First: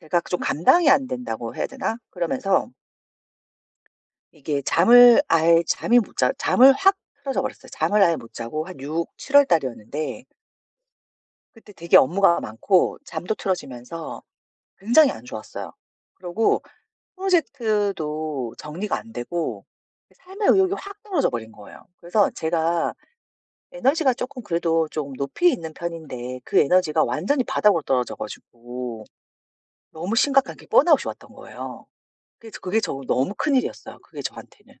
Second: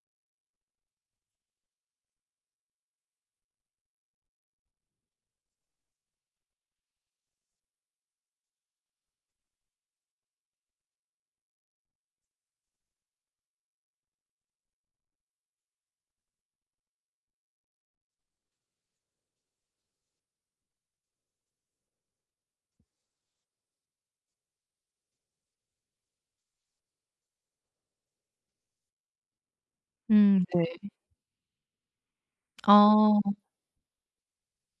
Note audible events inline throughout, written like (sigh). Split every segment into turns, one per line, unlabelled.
제가 좀 감당이 안된다고 해야 되나? 그러면서 이게 잠을 아예 잠이 못 자 잠을 확 틀어져 버렸어요. 잠을 아예 못 자고 한 6-7 월 달이었는데 그때 되게 업무가 많고 잠도 틀어지면서 굉장히 안 좋았어요. 그러고 프로젝트도 정리가 안되고 그 삶의 의욕이 확 떨어져 버린 거예요. 그래서 제가 에너지가 쪼끔 그래도 조금 높이 있는 편인데 그 에너지가 완전히 바닥으로 떨어져 가지고 너무
음
심각한
네.
게 번아웃이 왔던 거예요. 그래서 그게 정
아.
너무 큰 일이었어요 그게 저한테는.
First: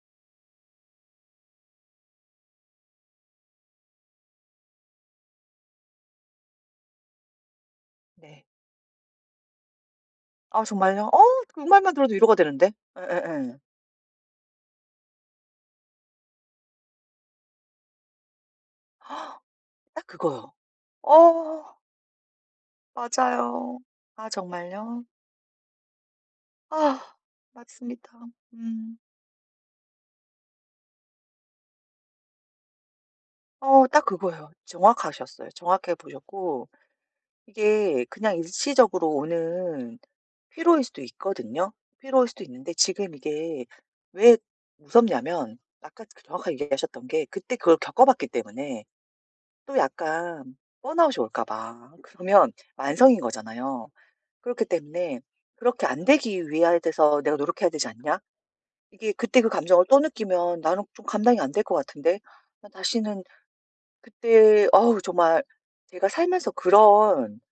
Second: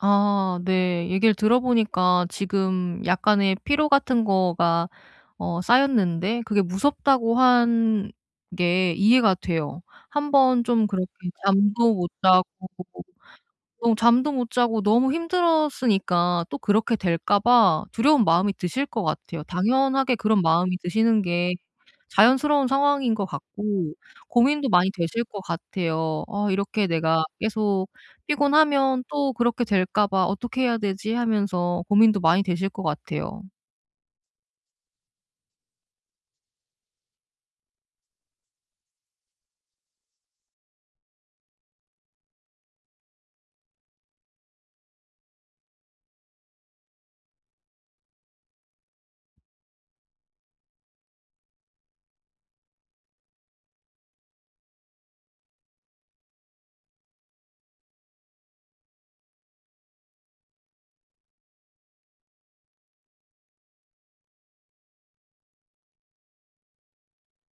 아. 네. 얘기를 들어 보니까 지금 약간의 피로 같은 거가 어 쌓였는데 그게 무섭다고 한
네.
게 이해가 돼요. 1 번
아
좀 그렇게
정말요? 어 그
잠도
말만
못
들어도 위로가
자고
되는데. 예예예.
좀 잠도 못 자고 너무 힘들었으니까 또 그렇게 될까 봐 두려운 마음이 드실 것 같아요.
(gasps) 딱
당연하게 그런
그거요.
마음이 드시는 게
어.
자연스러운 상황인 것
맞아요.
같고
아
고민도 많이
정말요?
되실 것 같아요. 어 이렇게
아후.
내가 계속
맞습니다. 음.
피곤하면 또 그렇게 될까 봐 '어떻게 해야 되지?' 하면서 고민도 많이 되실 것 같아요.
어 딱 그거예요. 정확하셨어요. 정확하게 보셨고 이게 그냥 일시적으로 오는 피로일 수도 있거든요. 피로일 수도 있는데 지금 이게 왜 무섭냐면 아까 그 정확하게 얘기하셨던 게 그때 그걸 겪어봤기 때문에 또 약간 번아웃이 올까 봐. 그러면 만성인 거잖아요. 그렇기 때문에 '그렇게 안 되기 위하 돼서 내가 노력해야 되지 않냐? 이게 그때 그 감정을 또 느끼면 나는 좀 감당이 안 될 것 같은데. 난 다시는' 그때 어우 정말 제가 살면서 그런